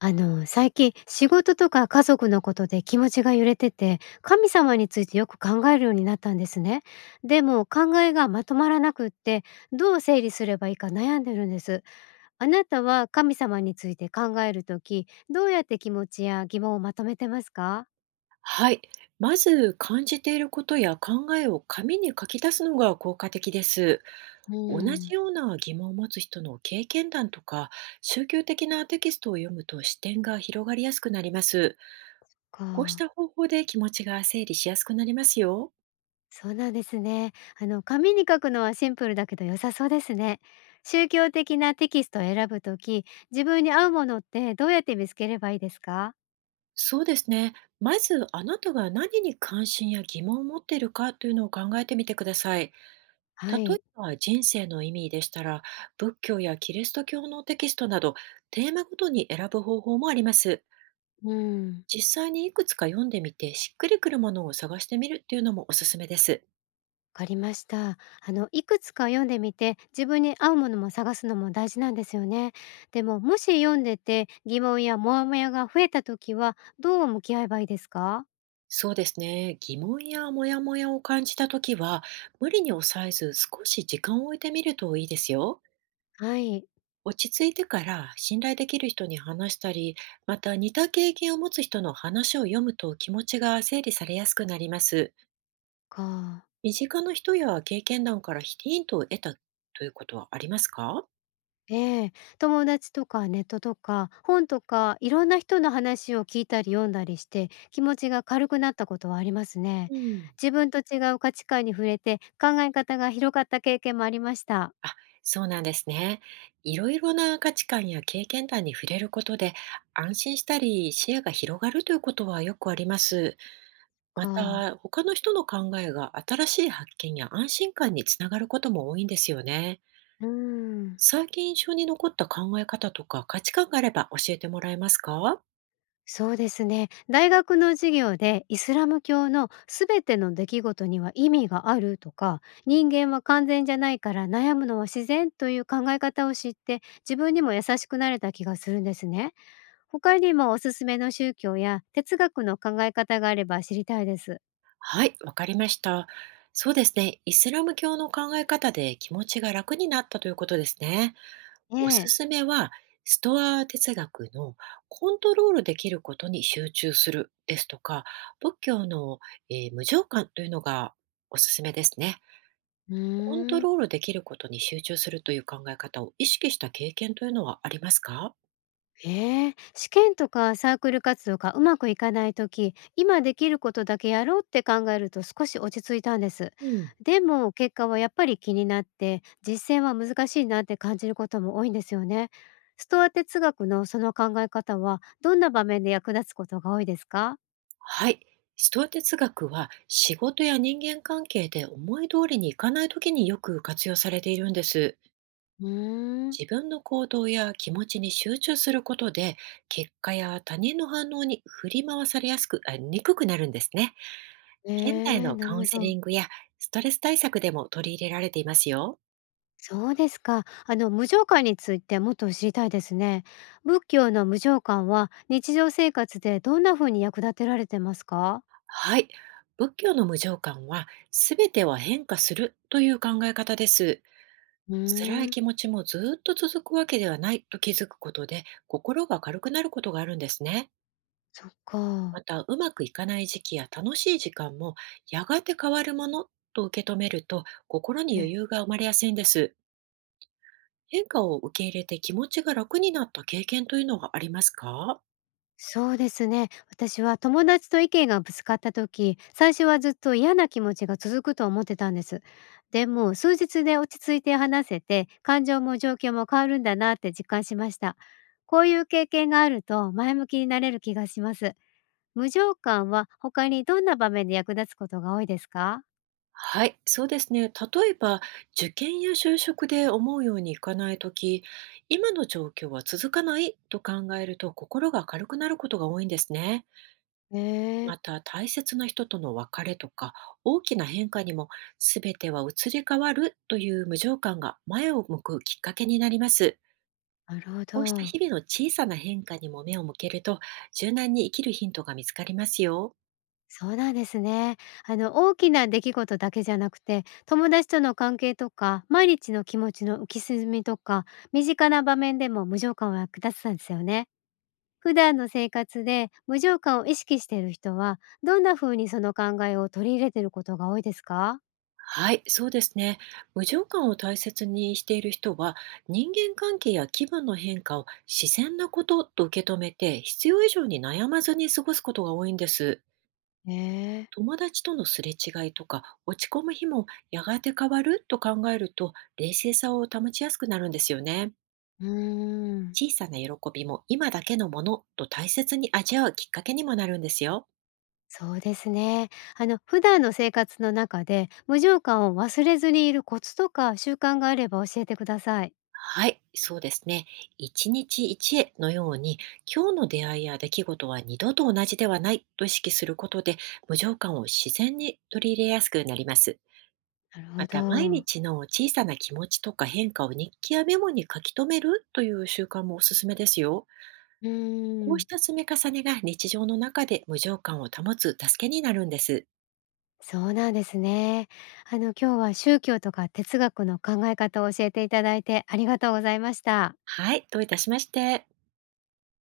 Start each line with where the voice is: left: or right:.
left: 最近仕事とか家族のことで気持ちが揺れてて、神様についてよく考えるようになったんですね。でも考えがまとまらなくって、どう整理すればいいか悩んでるんです。あなたは神様について考えるとき、どうやって気持ちや疑問をまとめてますか？
right: はい。まず感じていることや考えを紙に書き出すのが効果的です。
left: うー
right: 同じ
left: ん、
right: ような疑問を持つ人の経験談とか宗教的なテキストを読むと視点が広がりやすくなります。こうし
left: か、
right: た方法で気持ちが整理しやすくなりますよ。
left: そうなんですね。紙に書くのはシンプルだけど良さそうですね。宗教的なテキストを選ぶとき、自分に合うものってどうやって見つければいいですか？
right: そうですね。まずあなたが何に関心や疑問を持っているかというのを考えてみてください。
left: は
right: 例
left: い。
right: えば人生の意味でしたら、仏教やキリスト教のテキストなど、テーマごとに選ぶ方法もあります。
left: うん。
right: 実際にいくつか読んでみて、しっくりくるものを探してみるっていうのもおすすめです。
left: わかりました。いくつか読んでみて、自分に合うものも探すのも大事なんですよね。でも、もし読んでて疑問やモヤモヤが増えた時は、どう向き合えばいいですか？
right: そうですね。疑問やモヤモヤを感じたときは、無理に抑えず少し時間を置いてみるといいですよ。
left: はい。
right: 落ち着いてから信頼できる人に話したり、また似た経験を持つ人の話を読むと気持ちが整理されやすくなります。
left: か。
right: 身近な人や経験談からヒントを得たということはありますか？
left: ええ、友達とかネットとか本とかいろんな人の話を聞いたり読んだりして気持ちが軽くなったことはありますね。
right: うん。
left: 自分と違う価値観に触れて考え方が広がった経験もありました。
right: あ、そうなんですね。いろいろな価値観や経験談に触れることで、安心したり視野が広がるということはよくあります。ま
left: か。
right: た、他の人の考えが新しい発見や安心感につながることも多いんですよね。
left: うん。
right: 最近印象に残った考え方とか価値観があれば教えてもらえますか？
left: そうですね。大学の授業でイスラム教のすべての出来事には意味があるとか、人間は完全じゃないから悩むのは自然という考え方を知って、自分にも優しくなれた気がするんですね。他にもおすすめの宗教や哲学の考え方があれば知りたいです。
right: はい、わかりました。そうですね。イスラム教の考え方で気持ちが楽になったということですね。
left: え
right: おす
left: え。
right: すめは、ストア哲学のコントロールできることに集中するですとか、仏教の、無常観というのがおすすめですね。
left: う
right: コン
left: ー
right: ト
left: ん。
right: ロールできることに集中するという考え方を意識した経験というのはありますか？
left: ええ、試験とかサークル活動がうまくいかない時今できることだけやろうって考えると少し落ち着いたんです。
right: うん。
left: でも結果はやっぱり気になって実践は難しいなって感じることも多いんですよね。ストア哲学のその考え方はどんな場面で役立つことが多いですか？
right: はい。ストア哲学は仕事や人間関係で思い通りにいかない時によく活用されているんです。
left: うーん。
right: 自分の行動や気持ちに集中することで、結果や他人の反応に振り回されやすく、あにくくなるんですね。
left: え
right: 現代
left: え、
right: の
left: なる
right: カウ
left: ほ
right: ンセ
left: ど。
right: リングやストレス対策でも取り入れられていますよ。
left: そうですか。無常観についてもっと知りたいですね。仏教の無常観は日常生活でどんな風に役立てられてますか？
right: はい。仏教の無常観は、すべては変化するという考え方です。
left: う
right: 辛い
left: ーん、
right: 気持ちもずっと続くわけではないと気づくことで、心が軽くなることがあるんですね。
left: そっか。
right: また、うまくいかない時期や楽しい時間も、やがて変わるものと受け止めると、心に
left: え、
right: 余裕が生まれやすいんです。変化を受け入れて気持ちが楽になった経験というのがありますか？
left: そうですね。私は友達と意見がぶつかった時、最初はずっと嫌な気持ちが続くと思ってたんです。でも、数日で落ち着いて話せて、感情も状況も変わるんだなって実感しました。こういう経験があると前向きになれる気がします。無常感は他にどんな場面で役立つことが多いですか？
right: はい、そうですね。例えば、受験や就職で思うようにいかないとき、今の状況は続かないと考えると心が軽くなることが多いんですね。
left: ええ、
right: また、大切な人との別れとか大きな変化にも、全ては移り変わるという無常感が前を向くきっかけになります。
left: なるほ
right: こうした
left: ど。
right: 日々の小さな変化にも目を向けると、柔軟に生きるヒントが見つかりますよ。
left: そうなんですね。あの、大きな出来事だけじゃなくて、友達との関係とか、毎日の気持ちの浮き沈みとか、身近な場面でも無常感は役立つんですよね。普段の生活で無常感を意識している人は、どんな風にその考えを取り入れていることが多いですか？
right: はい、そうですね。無常感を大切にしている人は、人間関係や気分の変化を自然なことと受け止めて、必要以上に悩まずに過ごすことが多いんです。
left: ええ、
right: 友達とのすれ違いとか落ち込む日も、やがて変わると考えると冷静さを保ちやすくなるんですよね。
left: うーん。
right: 小さな喜びも今だけのものと大切に味わうきっかけにもなるんですよ。
left: そうですね。あの、普段の生活の中で無常感を忘れずにいるコツとか習慣があれば教えてください。
right: はい、そうですね。一日一会のように、今日の出会いや出来事は二度と同じではないと意識することで、無常感を自然に取り入れやすくなります。
left: なるほ
right: また、毎
left: ど。
right: 日の小さな気持ちとか変化を日記やメモに書き留めるという習慣もおすすめですよ。
left: うー
right: こう
left: ん、
right: した積み重ねが日常の中で無常感を保つ助けになるんです。
left: そうなんですね。あの、今日は宗教とか哲学の考え方を教えていただいてありがとうございました。
right: はい、どういたしまして。